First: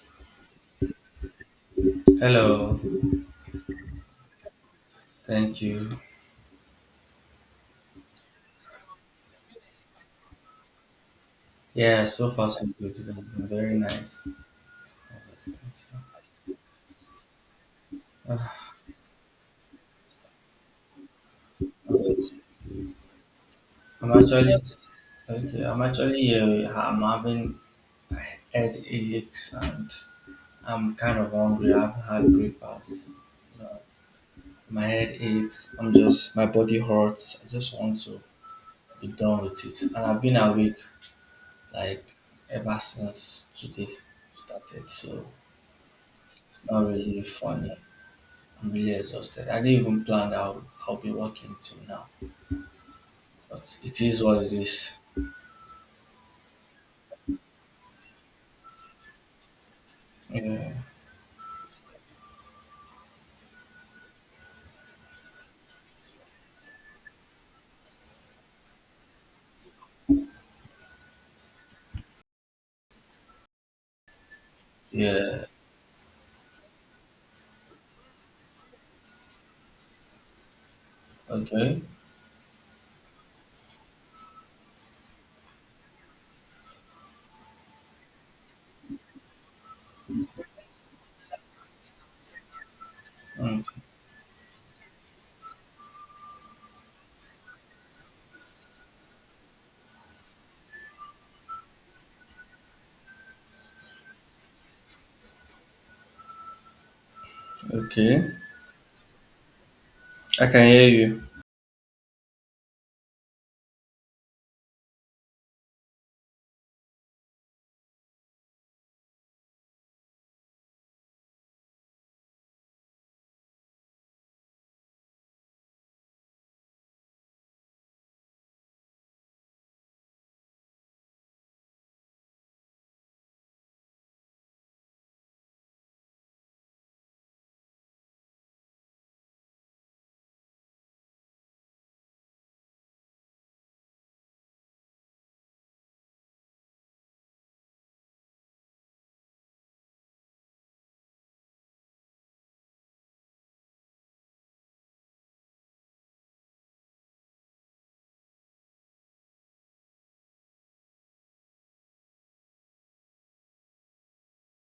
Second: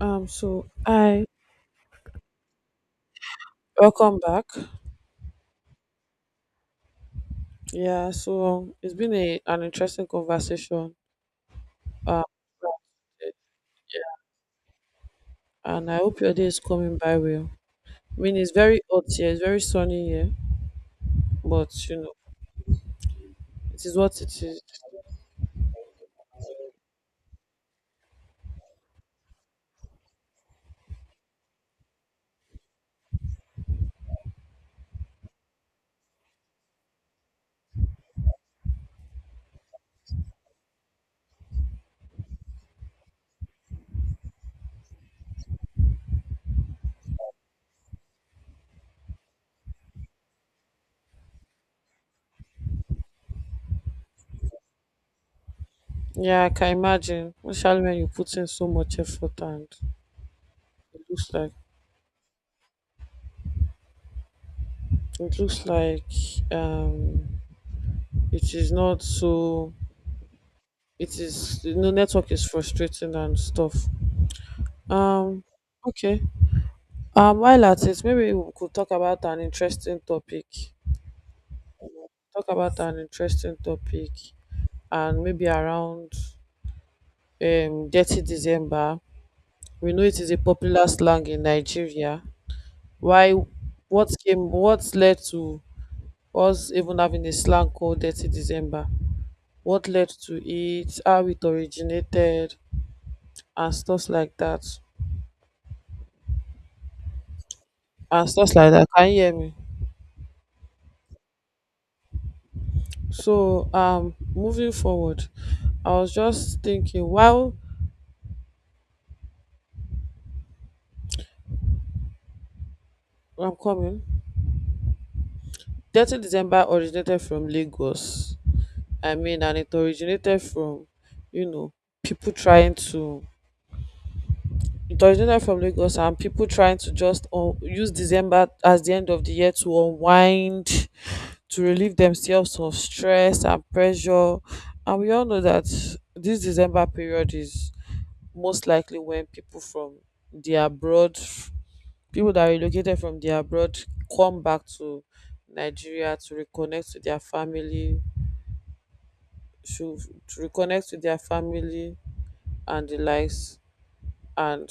I Hello, welcome back. thank you. Yeah, so it's been a an interesting conversation. Yeah, Um, so far so good. It has been very nice. and I hope your day is coming by well. I mean, it's Ah, very hot here, it's very sunny here, but it is I'm what it actually is. okay. I'm having headaches and I'm kind of hungry. I haven't had breakfast. Uh, My head aches. I'm just my body hurts. I just want to be done with it. And I've been awake like ever since today started, so it's not really funny. I'm really exhausted. I didn't even plan I'll be working till now, but it is what it is. Yeah, I can imagine, especially when you put in so much effort, and Yeah. it looks like it looks like um it is not so it is network is frustrating and stuff. Um Yeah. okay. While at it, maybe we could talk about an interesting topic. Okay. Talk about an interesting topic, and maybe around dirty December. We know it is a popular slang in Nigeria. Why? Mm. What came? What led to us even having a slang called dirty December? What led to it? How it originated and stuff like that. And Okay. stuff like that. Can you hear me? I can hear you. So, moving forward, I was just thinking. Why? I'm coming. Dirty December originated from Lagos. I mean, and it originated from, you know, people trying to. It originated from Lagos and people trying to just use December as the end of the year to unwind, to relieve themselves of stress and pressure. And we all know that this December period is most likely when people from the abroad, people that relocated from the abroad, come back to Nigeria to reconnect to their family, to, to reconnect to their family and the likes, and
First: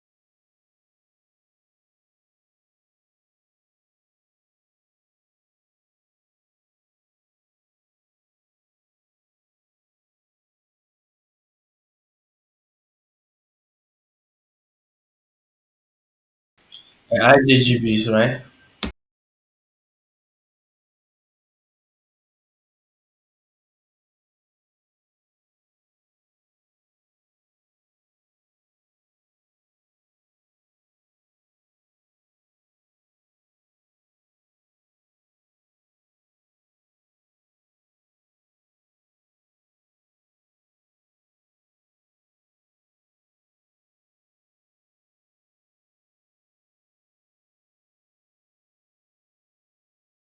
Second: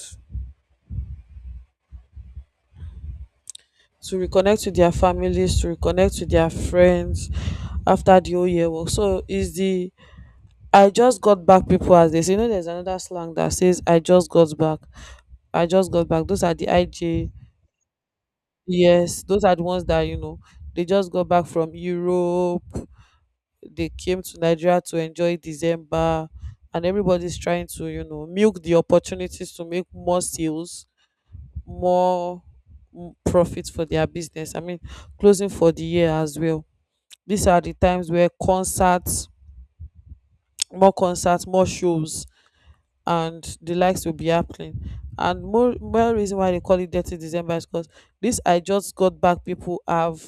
to reconnect to their families, to reconnect to their friends after the whole year work. So is the I just got back people, as they say. You know, there's another slang that says I just got back. I just got back. Those are the IJ. I IGGBs, right? Yes, those are the ones that you know. They just got back from Europe, they came to Nigeria to enjoy December, and everybody's trying to, milk the opportunities to make more sales, more profit for their business. I mean, closing for the year as well. These are the times where concerts, more shows and the likes will be happening, and more reason why they call it dirty December is because this I just got back people have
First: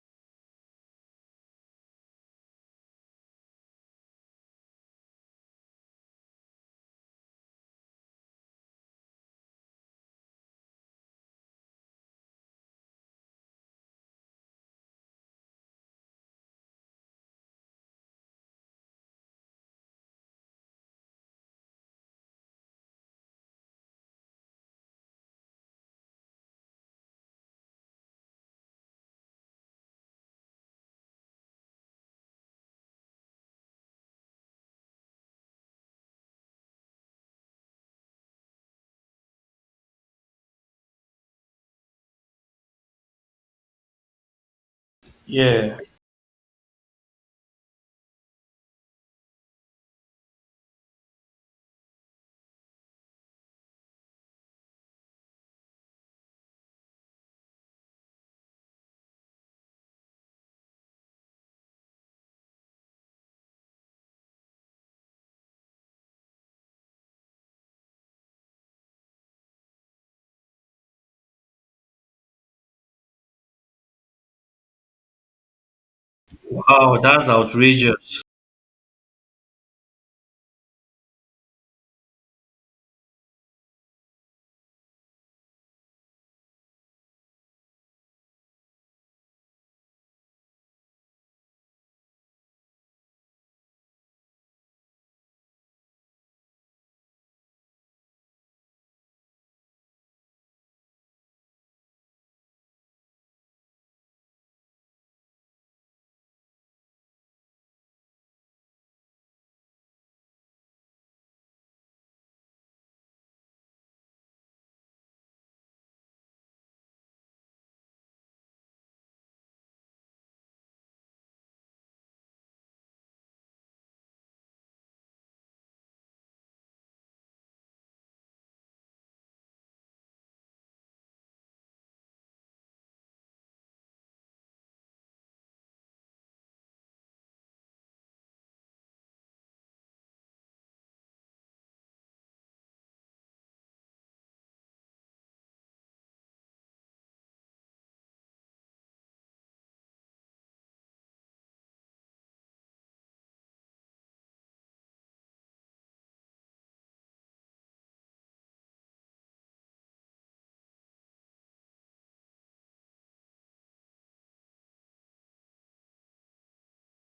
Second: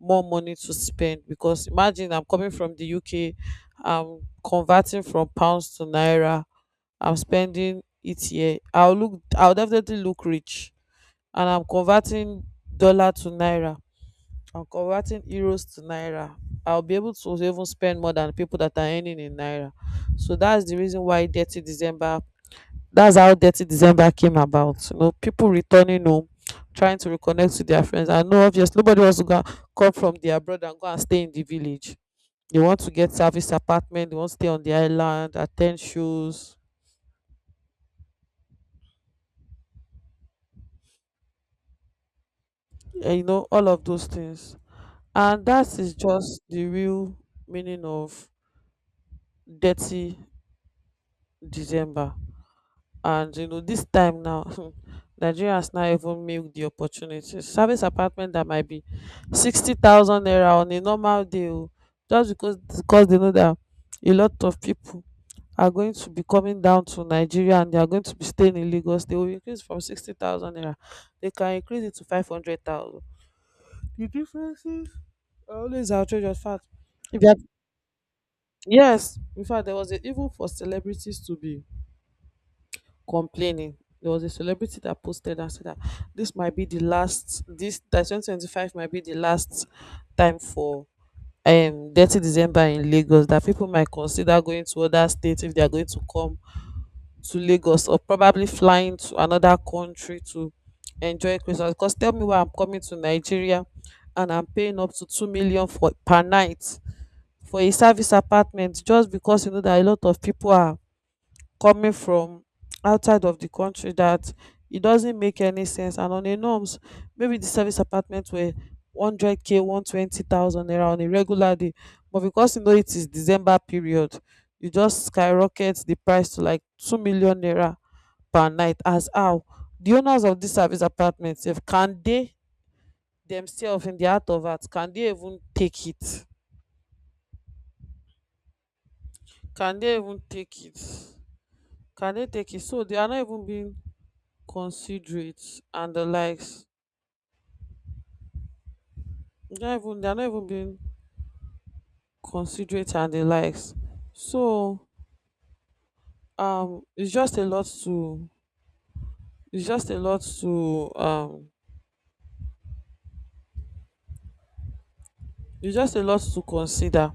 more money to spend. Because imagine, I'm coming from the UK, I'm converting from pounds to naira, I'm spending it here, I'll definitely look rich. And I'm converting dollar to naira, I'm converting euros to naira, I'll be able to even spend more than people that are earning in naira. So that's the reason why dirty December, that's how dirty December came about. You know, people returning home trying to reconnect to their friends. I know obvious nobody wants to go and come from their abroad and go and stay in the village. They want to get service apartment, they want to stay on the island, attend shows, and you know, all of those things. And that Yeah. is just the real meaning of dirty December. And you know this time now Nigerians now even milk the opportunity. Service apartment that might be 60,000 naira on a normal day o, just because they know that a lot of people are going to be coming down to Nigeria and they are going to be staying in Lagos, they will increase from 60,000 naira, they can increase it to 500,000. The differences are always outrageous, fact. Wow, If that's you are, outrageous. yes, in fact, there was a, even for celebrities to be complaining. There was a celebrity that posted and said that this might be the last, this that 2025 might be the last time for Dirty December in Lagos. That people might consider going to other states if they are going to come to Lagos, or probably flying to another country to enjoy Christmas. Because tell me why I'm coming to Nigeria and I'm paying up to 2 million for per night for a service apartment, just because you know that a lot of people are coming from outside of the country. That it doesn't make any sense. And on a norms, maybe the service apartment were 100k, 120,000 naira on a regular day. But because you know it is December period, you just skyrocket the price to like 2 million naira per night. As how the owners of this service apartment, if can they themselves in the art of art, can they even take it? Can they even take it? Can they take it? So they are not even being considerate and the likes. They're not even being considerate and the likes. So it's just a lot to it's just a lot to it's just a lot to consider.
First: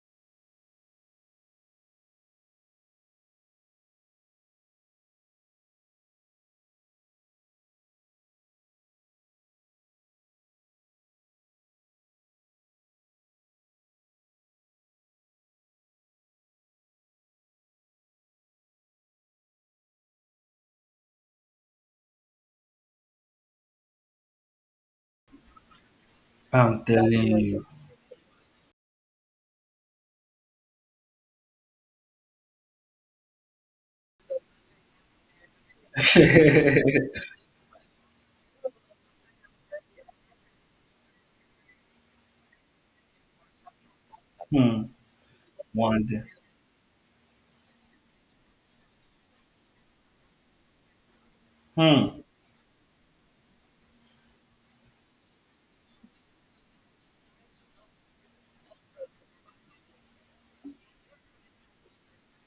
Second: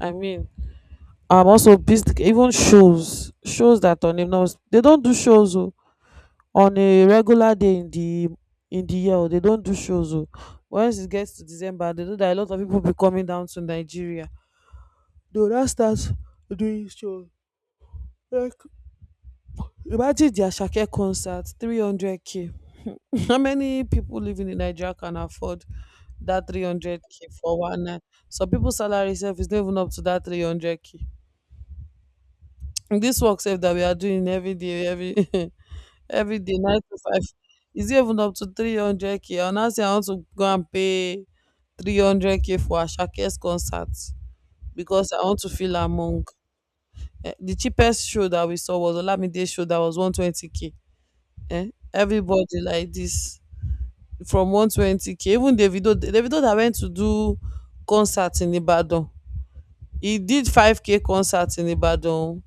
I mean, also business, even shows that on a no they don't do shows oh, on a regular day in the year oh, they don't do shows oh. Once it gets to December, they know that a lot of people be coming down to Nigeria. They will now start doing shows, like, imagine the Asake concert, 300k. How many people living in Nigeria can afford that I'm 300k telling for you. one night? Some people's salary self is not even up to that 300k. This work self that we are doing every day, every every day, nine to five, is it even up to 300k. And now say I want to go and pay 300k for Asake's concert Hmm. because I want to feel One day. among. Eh, the cheapest show that we saw was Olamide show that was 120k, eh, Hmm. everybody like this from 120k. Even Davido, that went to do concert in Ibadan, he did 5k concert in Ibadan.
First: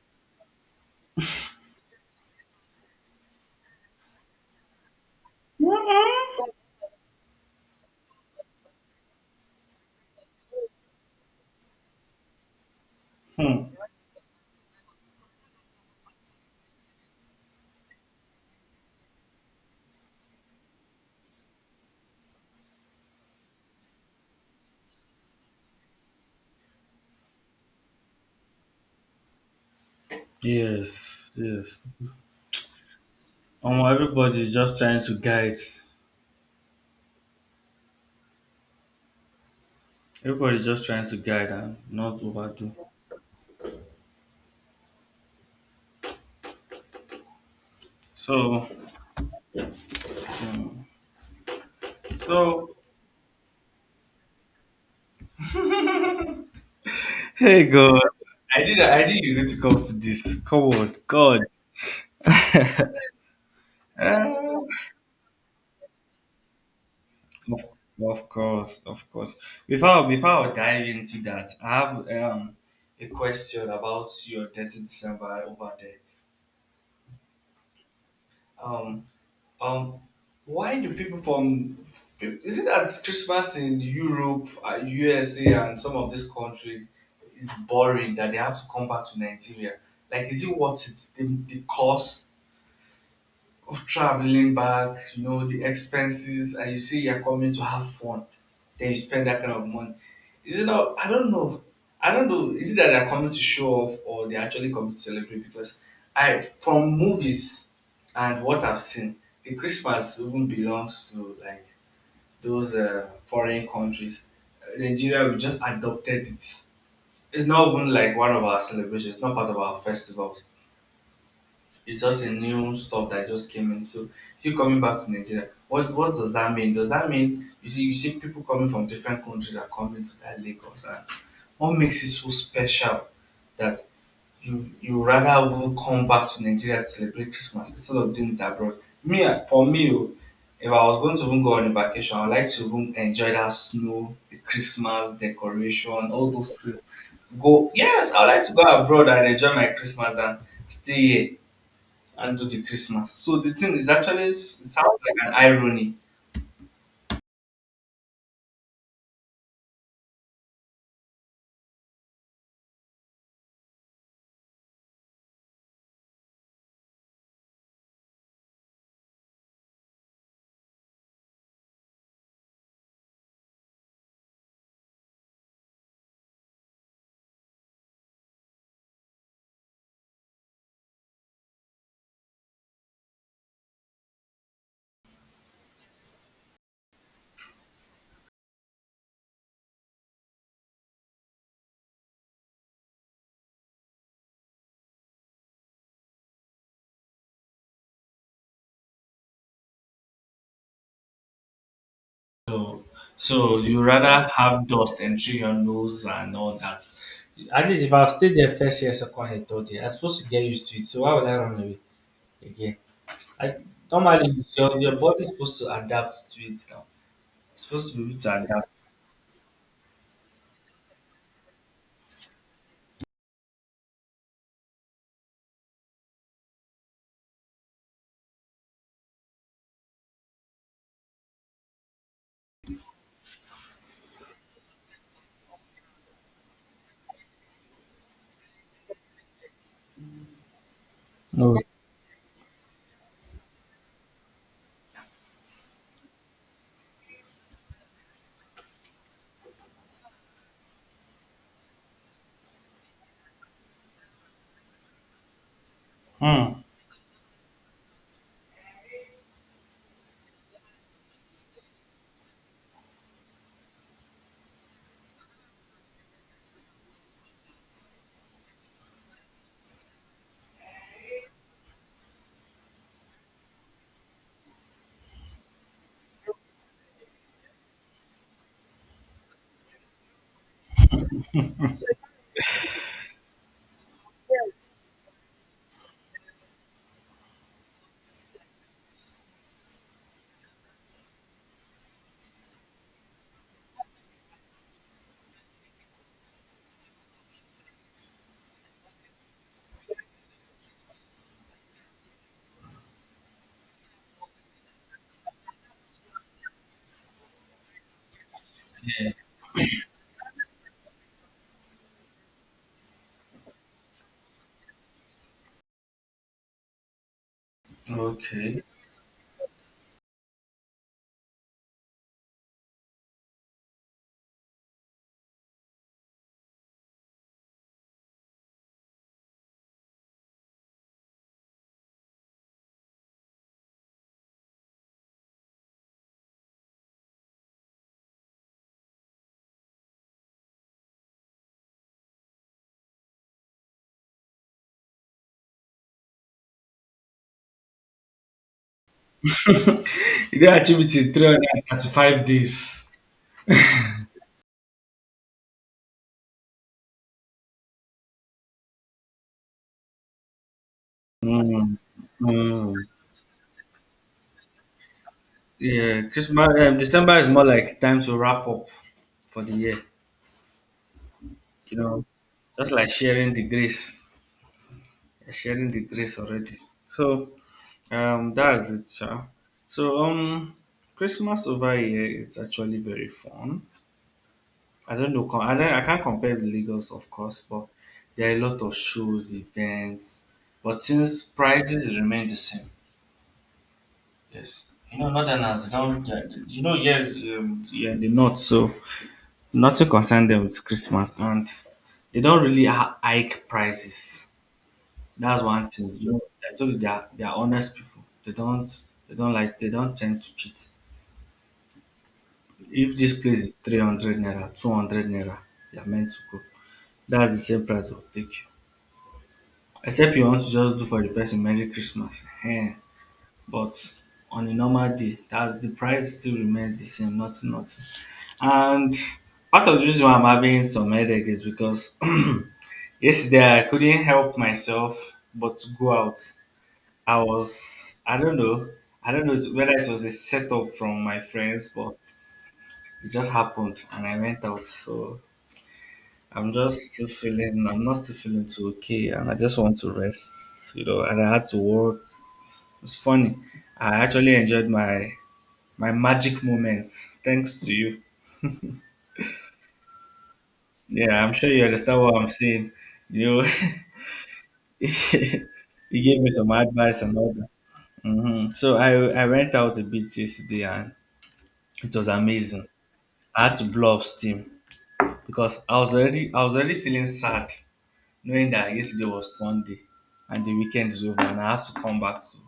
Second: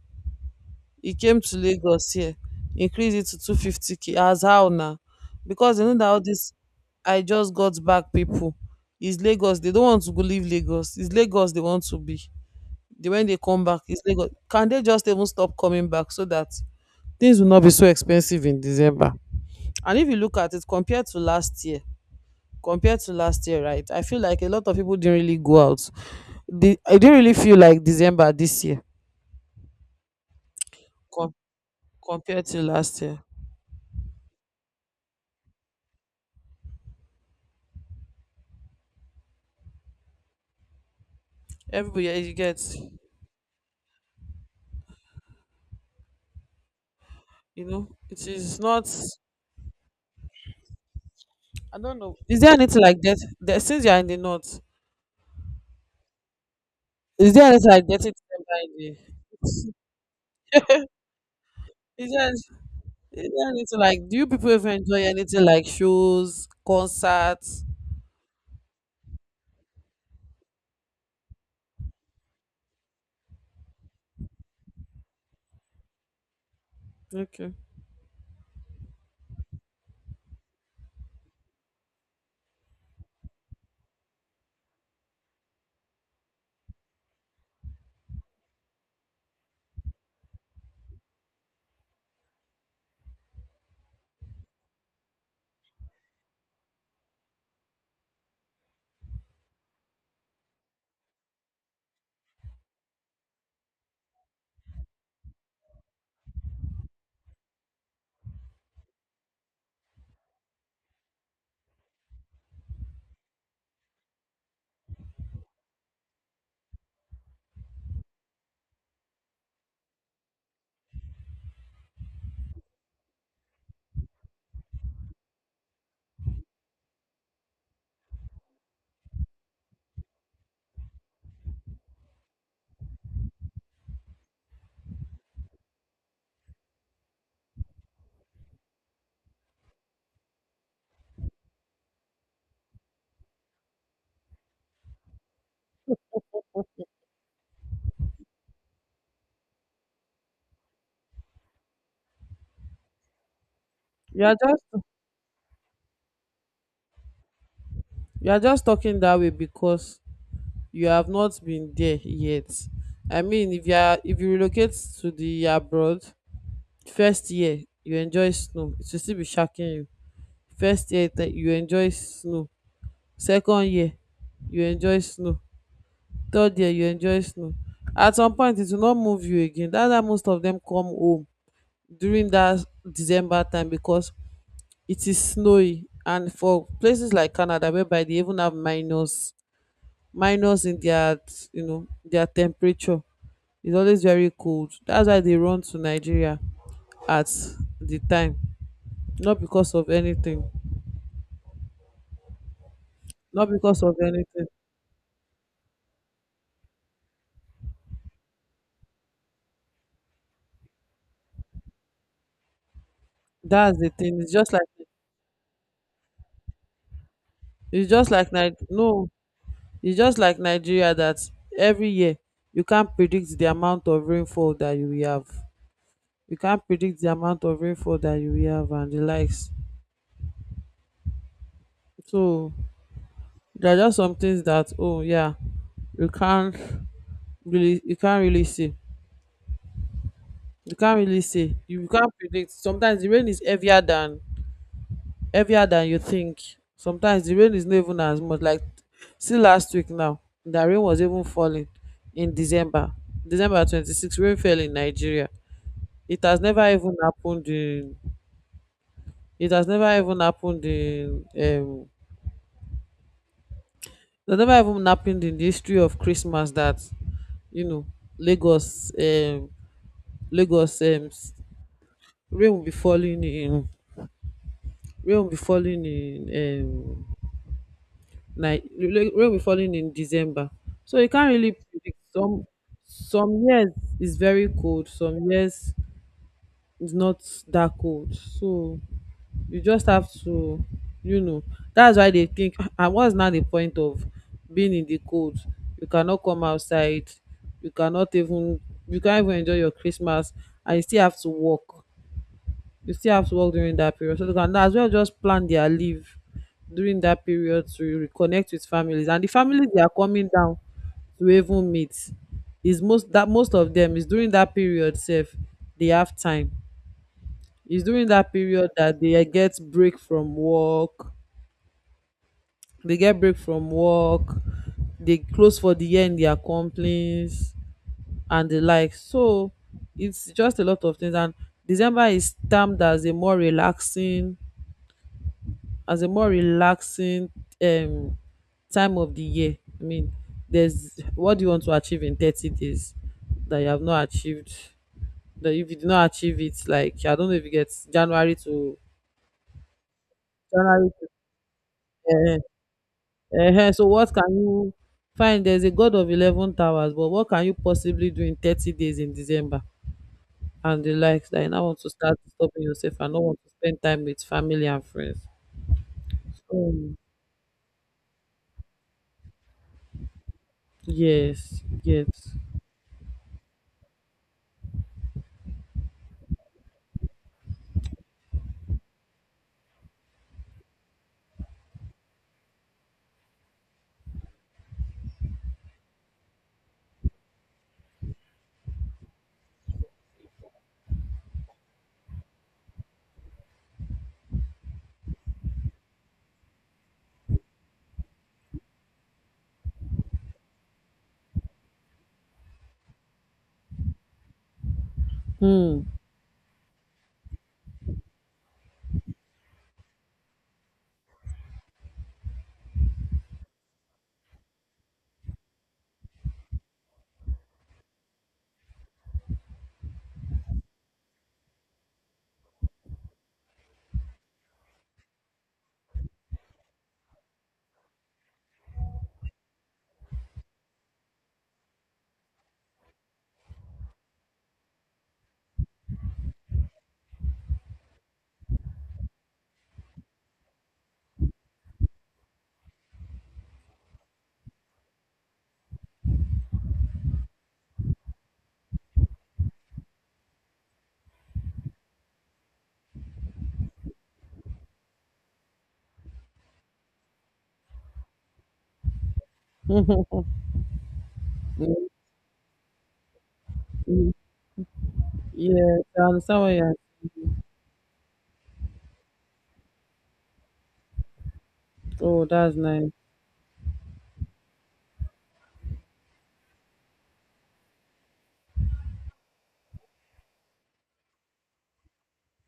He came to Lagos here, increased it to 250k. As how now? Because they know that all this I just got back people is Lagos, they don't want to go, leave Lagos, it's Lagos they want to be, they, when they come Hmm. back, it's Lagos. Can they just even stop coming back so that things will not be so expensive in December? And if you look at it compared to last year, right, I feel like a lot of people didn't really go out. I didn't really feel like December this year, Yes. com- Yes. compared to last year. Everybody's just trying to guide. Everybody's just trying to guide and Everybody eh, not you get, overdo. you know, it is So, not. hmm. I don't know, is there so anything like that there? Since you're in the north, is there Hey anything like God, dirty December I in did. the, I did. You were going to come to this? Come on, God. Is there anything like, do you Ah, people even enjoy anything like shows, of, concerts? of course, of course. Before I dive into that, I have a question about your death December over there. Okay. Um um, why do people from is it that Christmas in Europe, USA, and some of these countries is boring that they have to come back to Nigeria? Like, is it worth it? The cost of traveling back, the expenses, and you say you're coming to have fun, then you spend that kind of money. Is it not? I don't know. I don't know. Is it that they're coming to show off or they're actually coming to celebrate? Because from movies and what I've seen, the Christmas even belongs to like those foreign countries. Nigeria, we just adopted it. It's not even like one of our celebrations. It's not part of our festivals. It's just a new stuff that just came in. So you coming back to Nigeria, what does that mean? Does that mean you see people coming from different countries are coming to that Lagos and what makes it so special that you rather even come back to Nigeria to celebrate Christmas instead of doing it abroad? For me oh, if I was going to even go on a vacation, I would like to even enjoy that snow, the Christmas decoration, all those things. Go yes, I would like to go abroad and enjoy my Christmas than stay here and do the Christmas. So the thing is actually you are just it sounds like an irony. you are just talking that way because you have not been there yet. I mean, if you relocate to the abroad, first year you enjoy snow, it will still be shacking you. First year you enjoy snow, second year you enjoy snow, third year you enjoy snow. At some point, it will not move you again. That's why most of them come home during that December time, because it is snowy. And for places like Canada, whereby they even have minus in their, their temperature, it's always very cold. That's why they run to Nigeria at the time, not because of anything. So, not so, you because of rather anything have dust entering your nose and all that. At least if I've stayed there first year, second year, third year, I'm supposed to get used to it. So why would I run away again? I, that's the thing. it's normally, just like your body's supposed to adapt to it now. It's it's supposed to be just able like to adapt. no, it's just like Nigeria. That every year, you can't predict the amount of rainfall that you will have. You can't predict the amount of rainfall that you will have and the likes. So there are just some things that, oh yeah, you can't you can't really see. You can't really say, No. you can't predict. Sometimes the rain is heavier than you think. Sometimes the rain is not even as much, like, see, last week now, the rain was even falling in December. December 26th, rain fell in Nigeria. it has Hmm. never even happened in it has never even happened in um it has never even happened in the history of Christmas that you know lagos um lagos rain will be falling in rain will be falling in um rain will be falling in December. So you can't really predict. Some years is very cold, some years is not that cold. So you just have to, you know, that's why they think, and what's now the point of being in the cold? You cannot come outside, you cannot even you can't even enjoy your Christmas and you still have to work. You still have to work during that period. So they can as well just plan their leave during that period to reconnect with families. And the families they are coming down to even meet is most that most of them is during that period safe, they have time. It's during that Okay. period that they get break from work. They get break from work. They close for the year in their companies and the like. So it's just a lot of things and December is termed as a more relaxing as a more relaxing um time of the year. I mean, there's what do you want to achieve in 30 days that you have not achieved, that if you did not achieve it, like, I don't know, if you get January to You get january to activity 335 uh, days. So what can you find? There's a god of 11 towers, but what can you possibly do in 30 days in December and the likes that you now Hmm. want to start stopping Hmm. yourself and not want to spend time with family and friends? Yeah, Christmas, So December is more like time to wrap up for the year, yes, you know, yes. just like sharing the grace already. So, that's it, sha. So, Christmas over here is actually very fun. I don't know, I can't compare with Lagos, of course, but there are a lot of shows, events, but since prices remain the same, yes, Northerners don't, yes, yeah, the North, so. Not to concern them with Christmas, and they don't really hike prices. That's one Hmm. thing. I told you they are honest people. They don't tend to cheat. If this place is 300 naira, 200 naira, they are meant to go. That's the same price they'll take you. Except you want to just do for the person Merry Christmas. Ehen. But on a normal day, that's the price still remains the same, nothing, nothing. And part of the reason why I'm having some headache is because yesterday I couldn't help myself but to go out. I was, I don't know whether it was a setup from my friends, but it just happened and I went out. So I'm not still feeling too okay and I just want to rest, and I had to work. It's funny. I actually enjoyed my magic moments, thanks to you. Yeah, I'm sure you understand what I'm saying. You know, Mhm. Yes, you I gave me understand what some you're. advice and all that. So I went out a bit yesterday and it was Oh, that's amazing. nice. I had to blow off steam because I was already feeling sad knowing that yesterday was Sunday and the weekend is over and I have to come back to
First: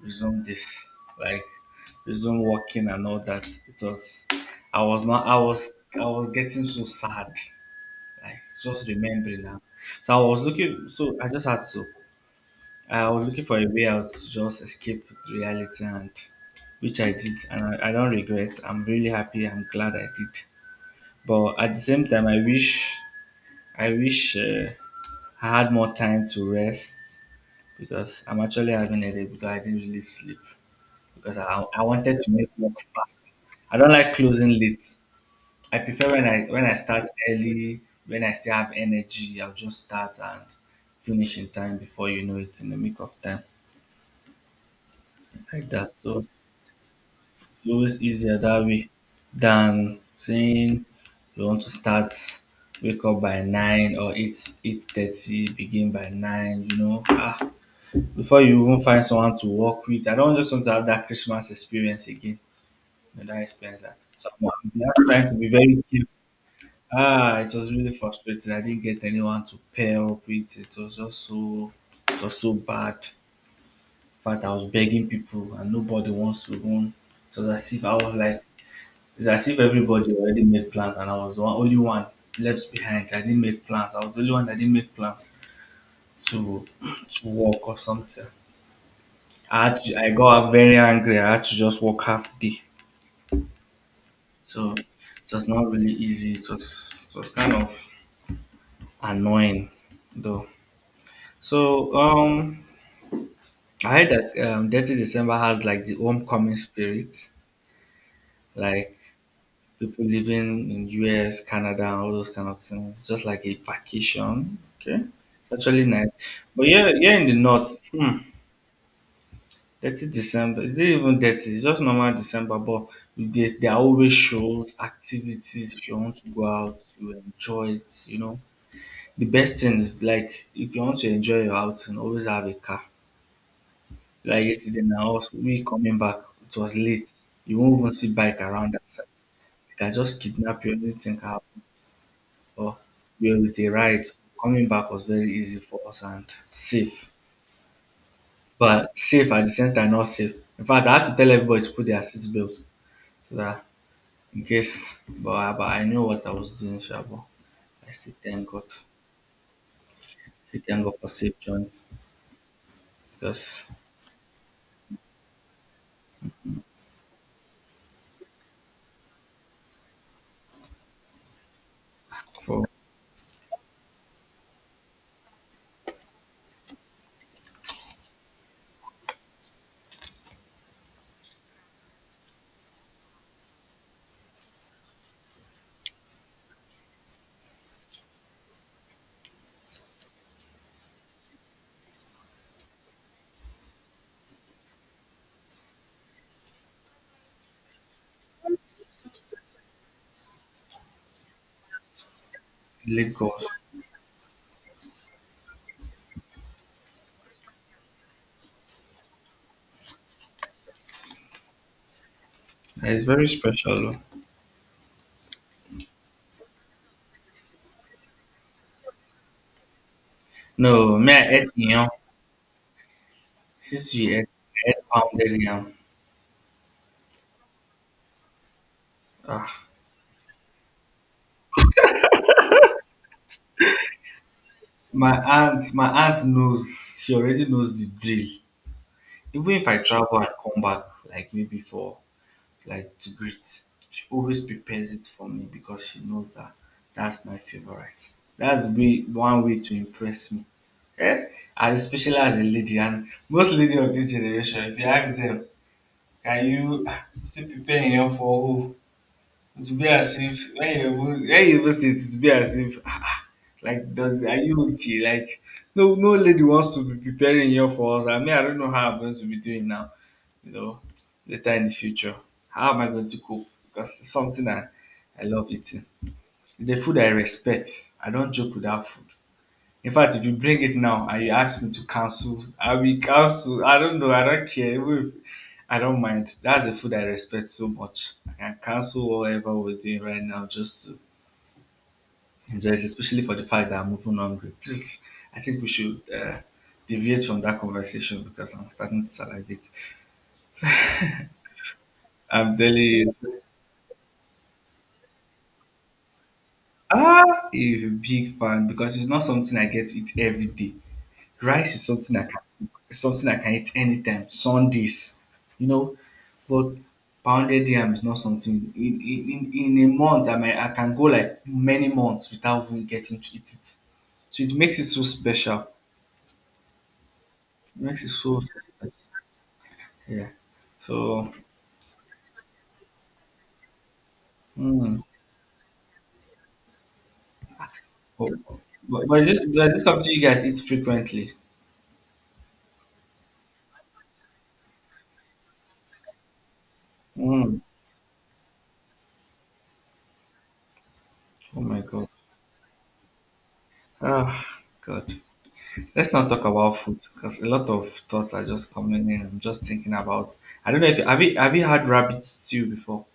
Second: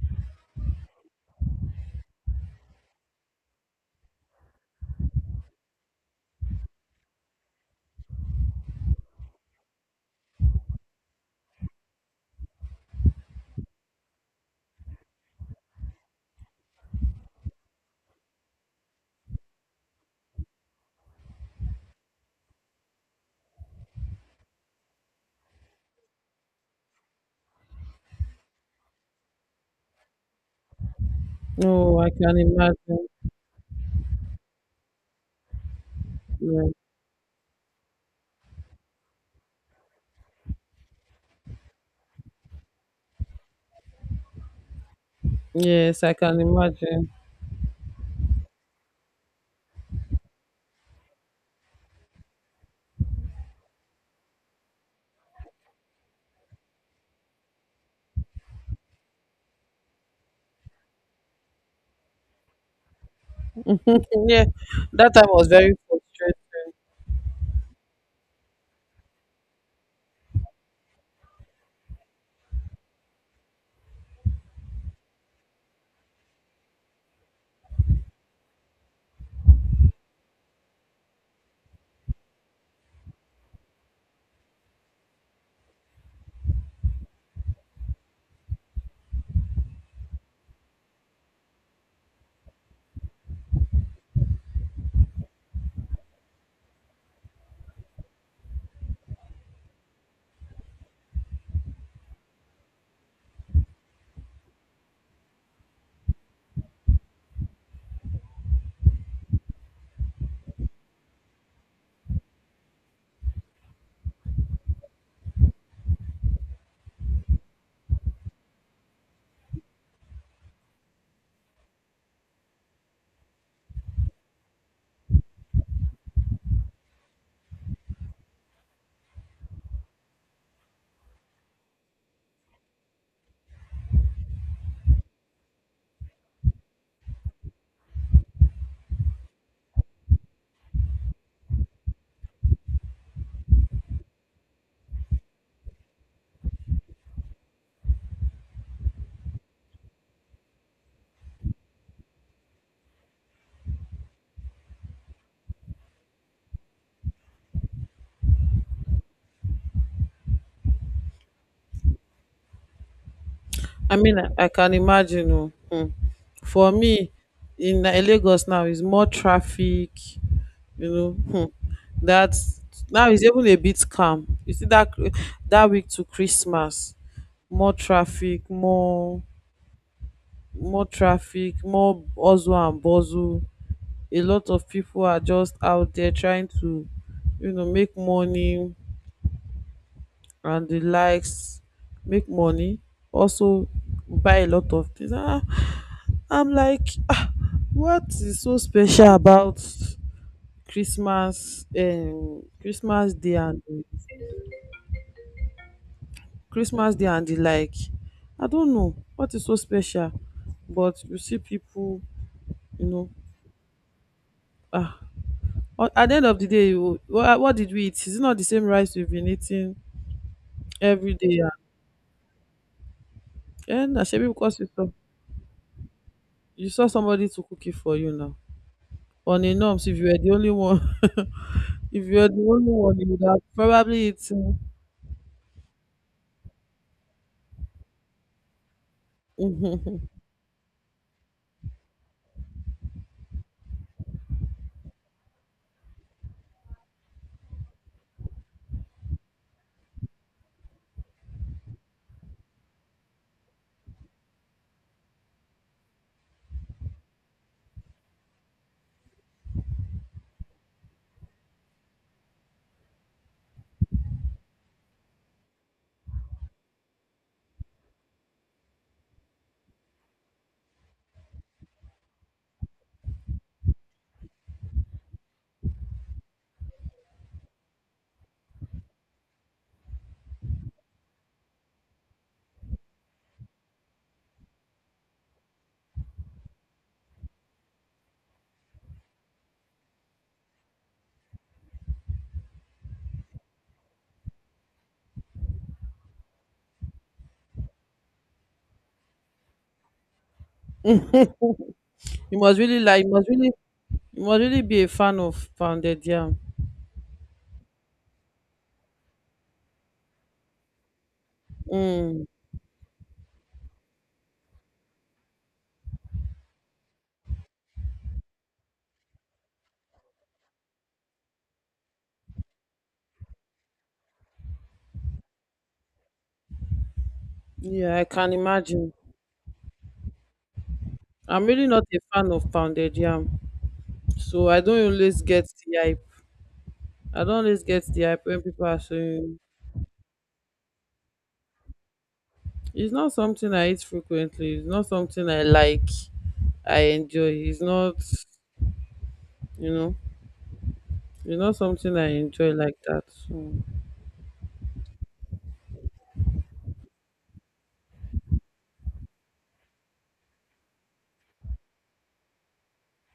resume this like resume working and all that. It was I was not I was I was getting so sad. Just remember now. So I was looking. So I just had to. I was looking for a way out to just escape reality, and which I did, and I don't regret. I'm really happy. I'm glad I did. But at the same time, I wish I had more time to rest because I'm actually having a day because I didn't really sleep because I No, I wanted to can make work imagine. fast. I don't like closing late. I prefer when I when Yeah. I start early, when I still have energy, I'll just start and finish in time before you know it in the make of time like that. Yes, I So can imagine. it's always easier that way than saying you want to start wake up by 9 or 8 8:30, begin by nine. Ah before you even find someone to work with. I don't just want to have that Christmas experience again. That experience that so Yeah, I'm that time trying I to was be very very careful. frustrated. Ah, it was really frustrating. I didn't get anyone to pair up with. It was so bad. In fact, I was begging people, and nobody wants to run. It was as if I was like, it's as if everybody already made plans, and I was only one left behind. I didn't make plans. I was the only one that didn't make plans to to walk or something. I got very angry. I had to just walk half day. So it was not really easy. It was kind of annoying, though. So I heard that Dirty December has like the homecoming spirit, like people living in US, Canada, and all those kind of things, it's just like a vacation. Okay, it's actually nice. But yeah, yeah, in the north, hmm, Dirty December is it even dirty? It's just normal December, but there are always shows, activities. If you want to go out, you enjoy it. The best thing is like if you want to enjoy your outing, always have a car. Like yesterday now, we coming back, it was late. You won't even see bike around that side. They can just kidnap you, anything can happen. Or we are with a ride. So, coming back was very easy for us and safe. But safe at the same time, not safe. In fact, I had to tell everybody to put their seatbelt so that in case, but I knew what I was doing, sha, but I still thank God. Still thank God for safe journey because I mean, I can imagine. Oh. Hmm. For me, in Lagos now, is more traffic. You know. Hmm. that's for Now it's even a bit calm. You see that that week to Christmas, more traffic, more traffic, more hustle and bustle. A lot of people are just out there trying to, you know, make money and the likes, make money, also buy a lot of things. Ah, I'm like, "Ah, what is so special about Christmas, Christmas Day Lagos, and the like? I don't know what is so special, but you see people, you it's know, very special. Oh. ah, at the end of the day, you- what did we eat? Is it not the same rice we've been eating No, me, every I day? ate, Yeah, since na she head, shebi because head pounded yam. you saw somebody to cook it for you now. On a Ah, norms, if you were the only one, if you were the only one, you would have probably eaten. my aunt knows. She already knows the drill. Even if I Mhm. travel and come back, like maybe for like to greet, she always prepares it for me because she knows that that's my favorite. That's way one way to impress me. Eh? And especially as a lady, and most lady of this generation, if you ask them, can you still prepare yam for who? It's be as if when you even see it, it be as if ah, like does are you okay? Like no no lady wants to be preparing here for us. I mean I don't know how I'm going to be doing now, you know, later in the future. How am I going to cook? Because it's something I love eating. It's the food I respect. I don't joke with that food. In fact, if you bring it now and you ask me to cancel, I will cancel. I don't know. I don't care. Even if I don't mind. That's the food I respect so much. I can cancel whatever we're doing right now just to enjoy it, especially for the fact that I'm moving hungry. Please, I think we should deviate from that conversation because I'm starting to salivate. you I'm must telling really like, you you, must really, you must really be a fan of pounded yam. ah, a big fan because it's not something I get to eat every day. Rice is something I Mm, can is something I can eat anytime, Sundays, you know. But pounded yam is not something in a month I can go like many months without even getting to eat it. So it makes it so special. It yeah, makes I it can so special. imagine. Yeah. So I'm really not a fan of pounded yam, so I don't mm, always get the hype. I don't always get the hype but, when people are but but is saying this but is this something you guys eat frequently? it's not something I eat frequently. It's not something I like. I enjoy. Mm. It's not, you know. It's not Oh my something god. I enjoy like that. Mm. Ah, God. Let's not talk about food because a lot of thoughts are just coming in. I'm just thinking about. I don't know if have you had rabbit stew before?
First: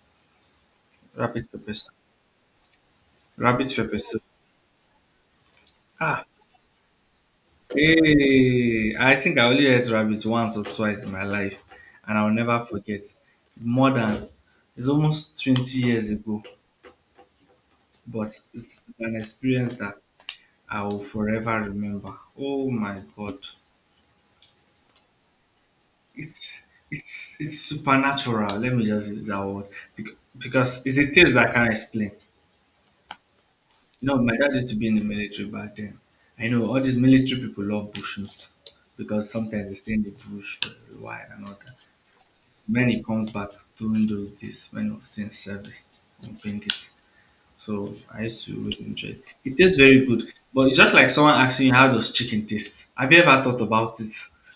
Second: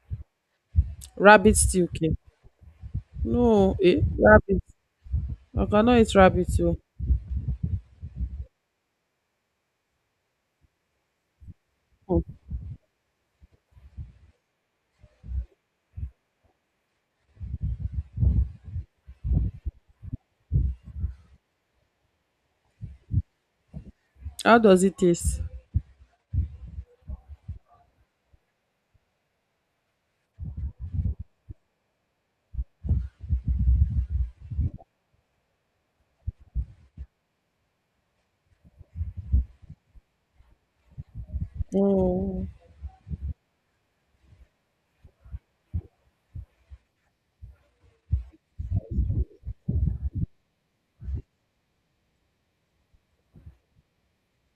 Rabbit Rabbit pepper still soup. cake. Rabbit No, pepper eh? soup. Rabbit. I cannot eat Ah, rabbit. Oh. hey, I think I only ate rabbit once or twice in my life, and Mm. I'll never forget. More than it's almost 20 years ago, but it's an experience that I will forever remember. Oh my god! How does it taste? it's it's supernatural. Let me just use that word. Bec- because it's a taste that I can't explain. You know, my dad used to be in the military back then. I know all these military people love bushmeat because sometimes they stay in the bush for a while and all that. Mm. So when he comes back during those days when I was still in service, we bring it. So I used to really enjoy it. It tastes very good, but it's just like someone asking you how does chicken taste. Have you ever thought about it,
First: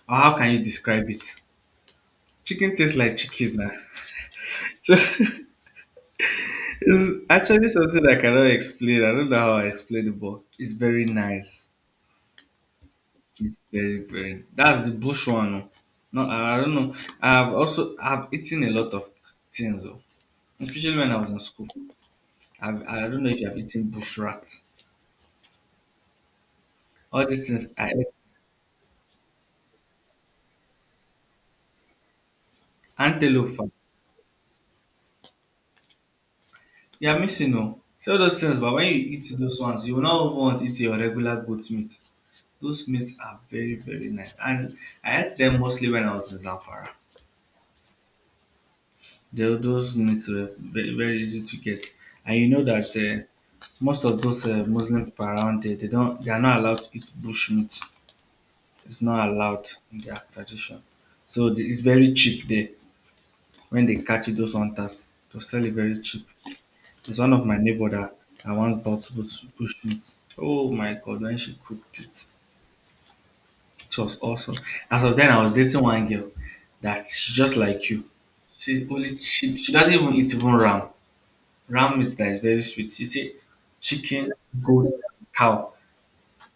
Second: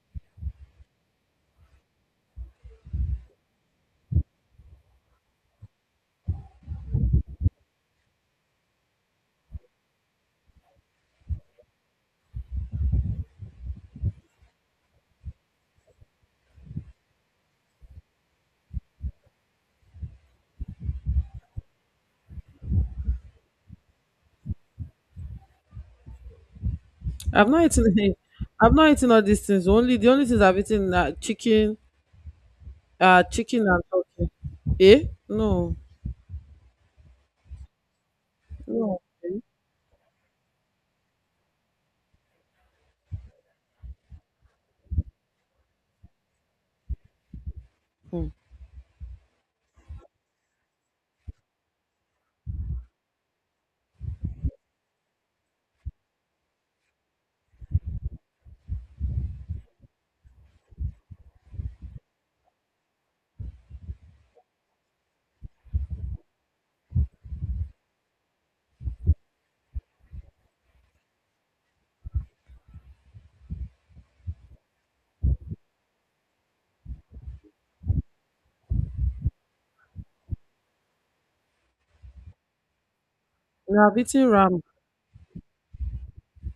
or how can you describe it? Chicken tastes like chicken, man. So it's actually something I cannot explain. I don't know how I explain it, but it's very nice. It's very, very. That's the bush one. Oh. No, I don't know. I've eaten a lot of things, oh, especially when I was in school. I don't know if you have eaten bush rats. All these I've things not I ate. eaten. I've not eaten all these things. Only the only things I've eaten are chicken, Antelope. chicken Fam. and turkey. Eh? Eh? No, You are missing, oh. See all those things, but when you no. eat Eh? those ones, you will not even want to eat your regular goat meat. Those meats are very, very nice. And I ate them mostly when I was in Zamfara. Mm. They, those meats were very, very easy to get, and you know that most of those Muslim people around there, they are not allowed to eat bush meat. It's not allowed in their tradition. So the, it's very cheap there. When they catch those hunters, they sell it very cheap. It's one of my neighbor that I once bought bush meat. Oh my god, when she cooked it, it was awesome. As of then, I was dating one girl that's just like you. She doesn't even eat even ram. Ram meat that is very sweet. She say No, I've eaten chicken, ram. goat, cow.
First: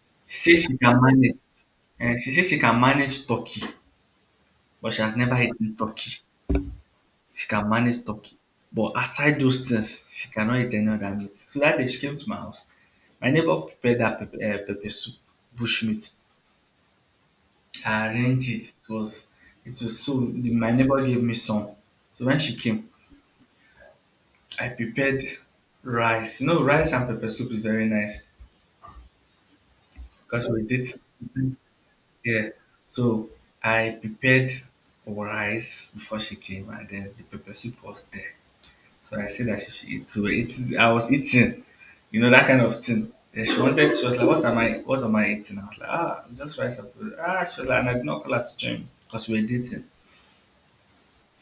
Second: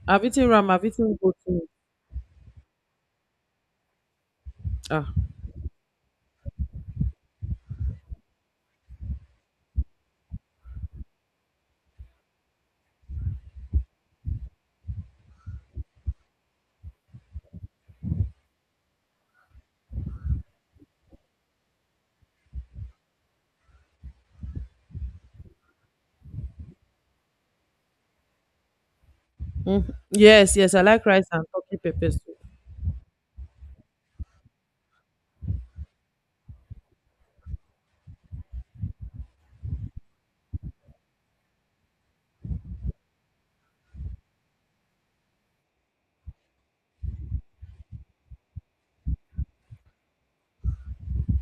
She say she I've can eaten manage. goat meat. And she say she can manage turkey but she Ah, has never eaten turkey. She can manage turkey but aside those things she cannot eat any other meat. So that day she came to my house, my neighbor prepared that pepper soup, bush meat. I arranged it. It was so the my neighbor gave me some. So when she came I prepared rice. You know rice and pepper soup is very nice mm, because yes, we yes. I did. like rice and turkey pepper soup. Yeah. So I prepared rice before she came, and then the pepper soup was there. So I said that she should eat. So it's I was eating, you know, that kind of thing. Then she wanted. She was like, "What am I? What am I eating?" I was like, "Ah, just rice and food." Ah, she was like, and I did not call her to join because we were dating.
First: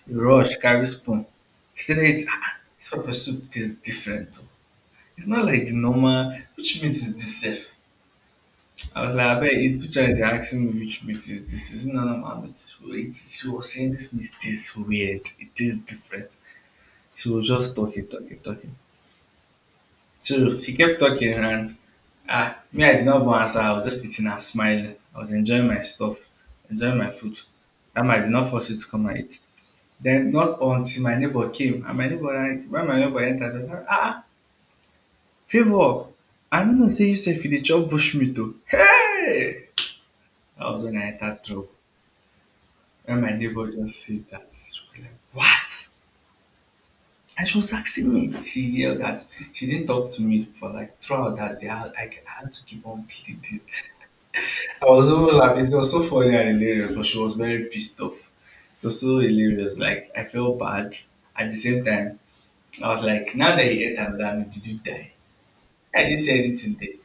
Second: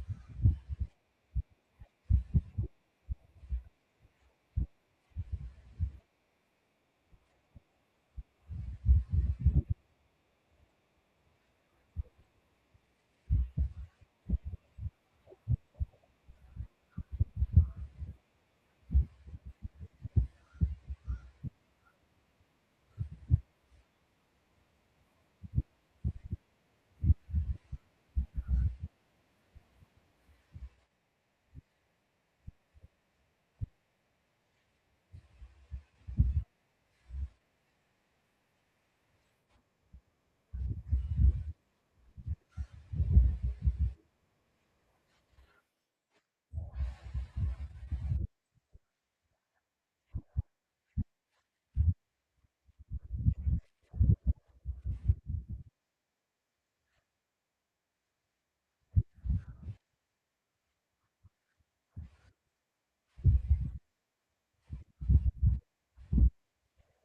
She rushed, carry spoon. She said, "It ah, this pepper soup tastes different, oh. It's not like the normal. Which meat is this sef?" I was like, I bet you teacher is asking me which meat is this. Is it none of my meat? She was saying this meat tastes weird. It tastes different. She was just talking, talking, talking. So she kept talking and ah, me, I did not even answer. I was just eating and smiling. I was enjoying my stuff, enjoying my food. That I did not force you to come and eat. Then not until my neighbor came and my neighbor like when my neighbor entered, I was like, ah, favor. I don't know say you said if you dey chop bush meat oh. Hey! That was when I entered trouble. When my neighbor just said that, she was like, What? And she was asking me. She yelled at she didn't talk to me for like throughout that day. I had to keep on pleading. I was so laughing. It was so funny and hilarious, but she was very pissed off. It was so hilarious. Like I felt bad. At the same time, I was like, now that he ate another meat, did you die? I didn't say anything there.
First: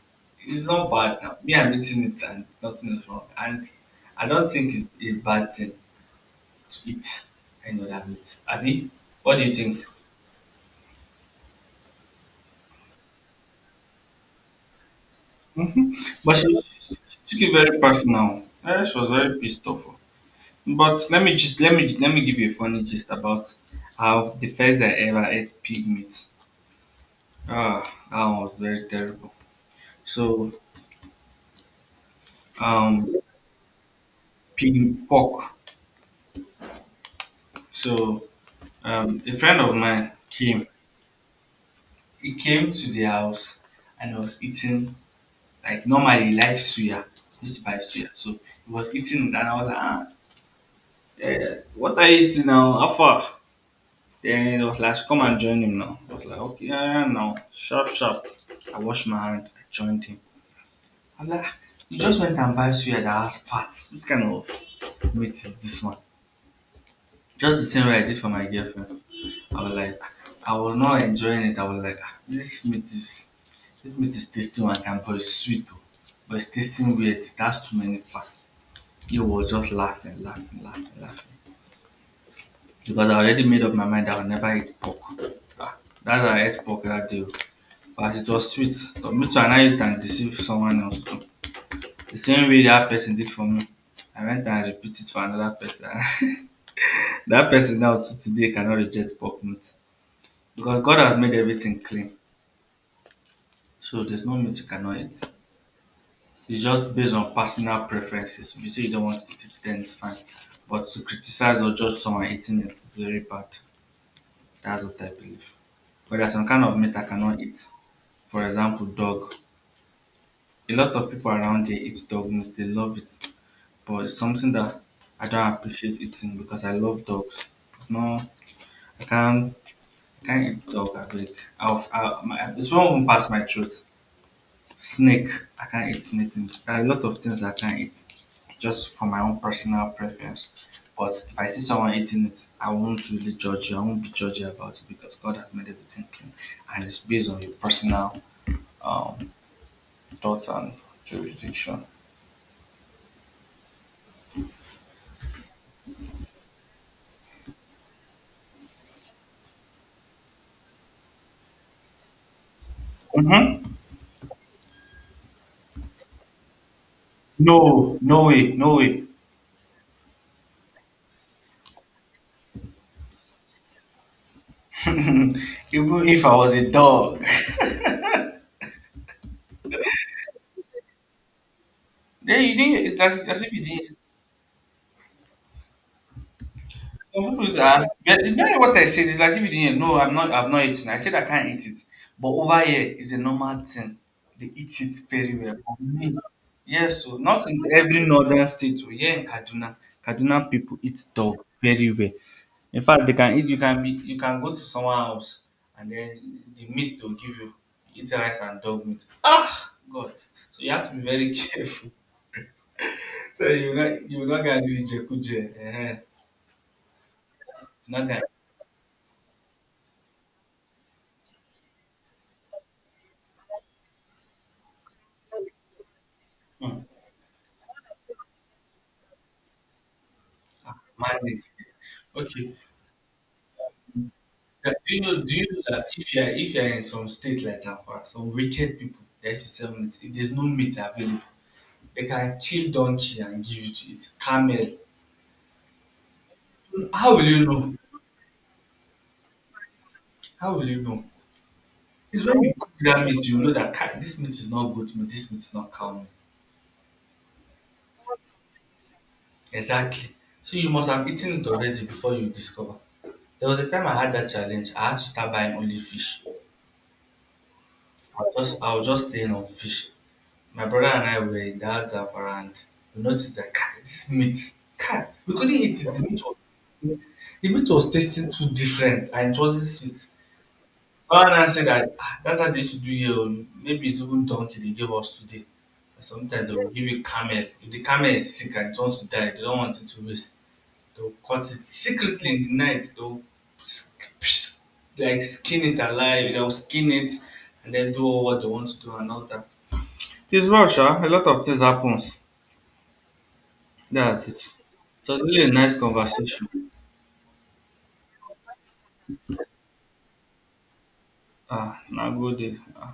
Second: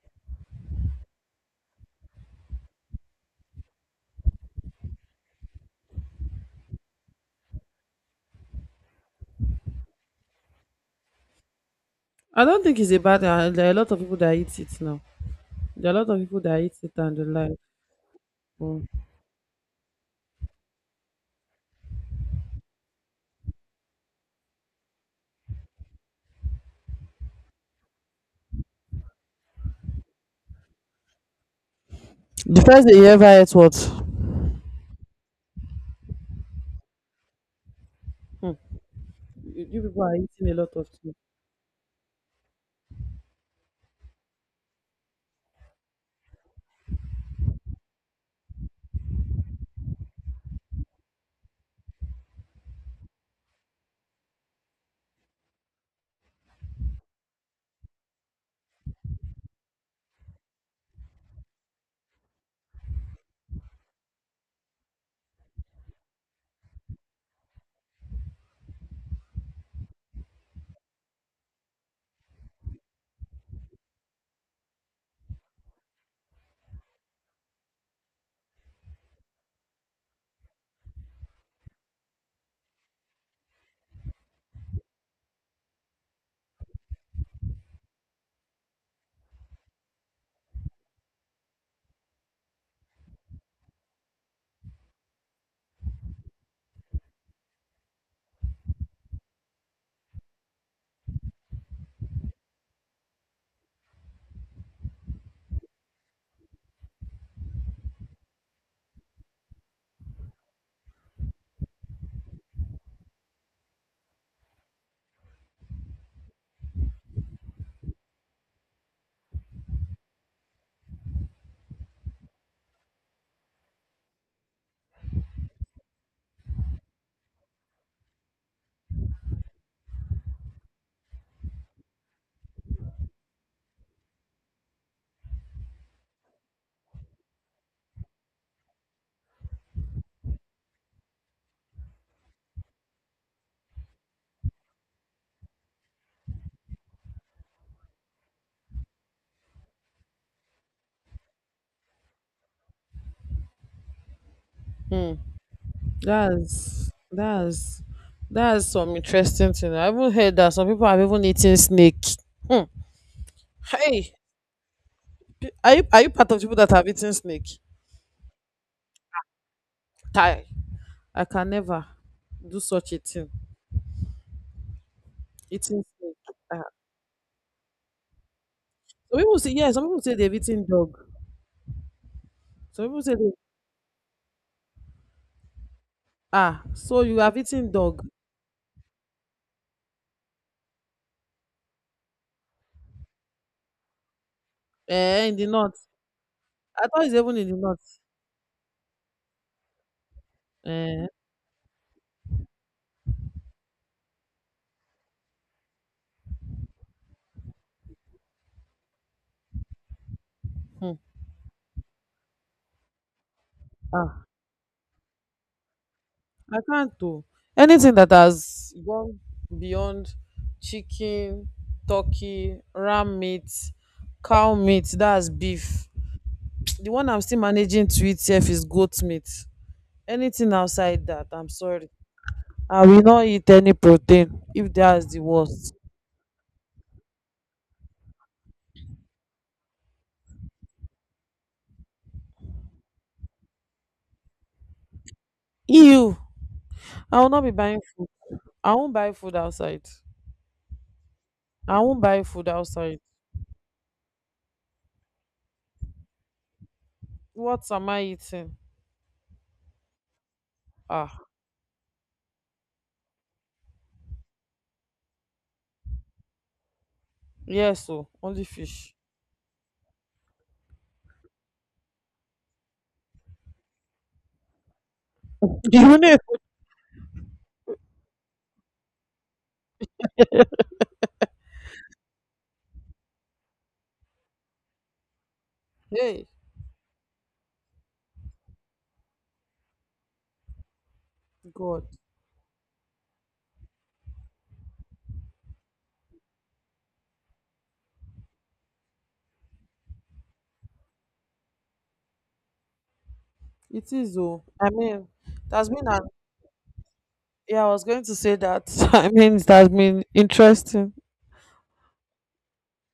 It's not bad now. Me, I'm eating it and nothing is wrong. And I don't think it's a bad thing to eat any other meat. Abby, what do you think? I don't think it's a bad. There are a lot of people that eat it now. Hmm. There are a lot of But people she, that eat it she and she they took it like. very personal. Eh, Mm. she was very pissed off. But let me just let me give you a funny gist about how the first I ever ate pig meat. Ah, that one was very terrible. So The first day you um, ever ate what? pig pork. So Mm. A friend You, of you people mine are eating a came. lot of food. He came to the house and I was eating like normally he likes suya. He used to buy suya, so he was eating it and I was like, ah, Yeah, what are you eating now? How far? Then it was like, come and join him now. I was like, okay, yeah, yeah, now. Sharp, sharp. I washed my hand. I joined him. I was like, "Ah, you just went and buy suya that has fat. Which kind of meat is this one? Just the same way I did for my girlfriend. I was like, I was not enjoying it. I was like, "Ah, this meat is tasting one kind, but it's sweet, oh, but it's tasting weird. That's too many fat. He was just laughing, because I already made up my mind I would never eat pork. Ah, that I ate pork that day, oh. But as it was sweet, to me too, and I used it and deceive someone else too. The same way that person did for me. I went and repeated it for another person. That person now to today cannot reject pork meat. Because God has made everything clean. So there's no meat you cannot eat. It's just based on personal preferences. If you say you don't want to eat it, then it's fine. But to criticize or judge someone eating it is very bad. That's what I believe. But there's some kind of meat I cannot eat. For example, dog. A lot of people around here eat dog meat. They love it, but it's something that I don't appreciate eating because I love dogs. It's not. I can't. I can't eat dog. I beg. It won't even pass my throat. Snake. I can't eat snake meat. There are a lot of things I can't eat, just for my own personal preference. But if I see someone eating it, I won't really judge you. I won't be judgy about it because God has made everything clean, and it's based on your personal um, thoughts and jurisdiction. Mm. That's that's some interesting thing. I even heard that some people have even eaten snake. Mm. Mm-hmm. Hey, p- are you part of people that have eaten snake? No, no way, no way. Tie. I can never do such a thing. Eating Even snake. if I was Ah. a dog, Some people say yes. Some people say they've eaten dog. then you think not. Some It's people say like they, as if you didn't. ah. So you have Some people eaten are dog. but it's not what I said. It's as if you didn't know. I'm not. I've not eaten. I said I can't eat it. But over here is a normal thing. They eat it Eh, very in the well. But north. me, I yes. thought it's So even not in the in north. every northern state. So here in Kaduna, Kaduna people eat Eh, dog very well. In fact, they can eat. You can be. You can go to someone else, and then the meat they'll give you, eat rice and dog meat. Ah, God. So you have hmm, to be very careful. So you're not. ah, You're not gonna do it, You're I can't oh. Anything not that gonna. has gone beyond chicken, turkey, ram meat, cow meat, that's beef. Hmm. The one I'm still managing to eat sef is goat meat. Anything outside that, I'm Manage. sorry. Okay. I will not eat any protein Yeah, if that's the Do you know worst. that if you're in some states like Afra, some wicked people that used to sell meat, if there's no meat available, they can kill donkey and give you to eat. Camel. Ew! How I will will not you be know? buying food. I won't buy food outside. How will you know? I won't buy It's when food you cook outside. that meat, you know that "Kai, this meat is not goat meat, this meat is not cow meat. What am I eating? Exactly. So you must have Ah, eaten it already before you discover. There was a time I had that challenge. I had to start buying only fish. yes, oh, only I'll fish. just stay on fish. My brother and I were in that Zafarand. We noticed that "Kai, this meat, Kai, we couldn't eat You it. Know, The meat was tasting too different and it wasn't sweet. So I said that "Ah, that's how they should do here, oh. Maybe it's even donkey they gave us today. But hey, sometimes they will give you camel. If the camel is sick and it wants to die, they don't want it to waste. They'll cut it God, secretly in the night. They'll sk- sk- skin it alive. They'll skin it and then do what they want to do and all that. It is well, sha. A lot of things happens. it is That's oh. it. I mean, It was really a it has nice been an conversation. yeah. I was going to say that. I mean, it has been interesting. Ah, now good day. Ah.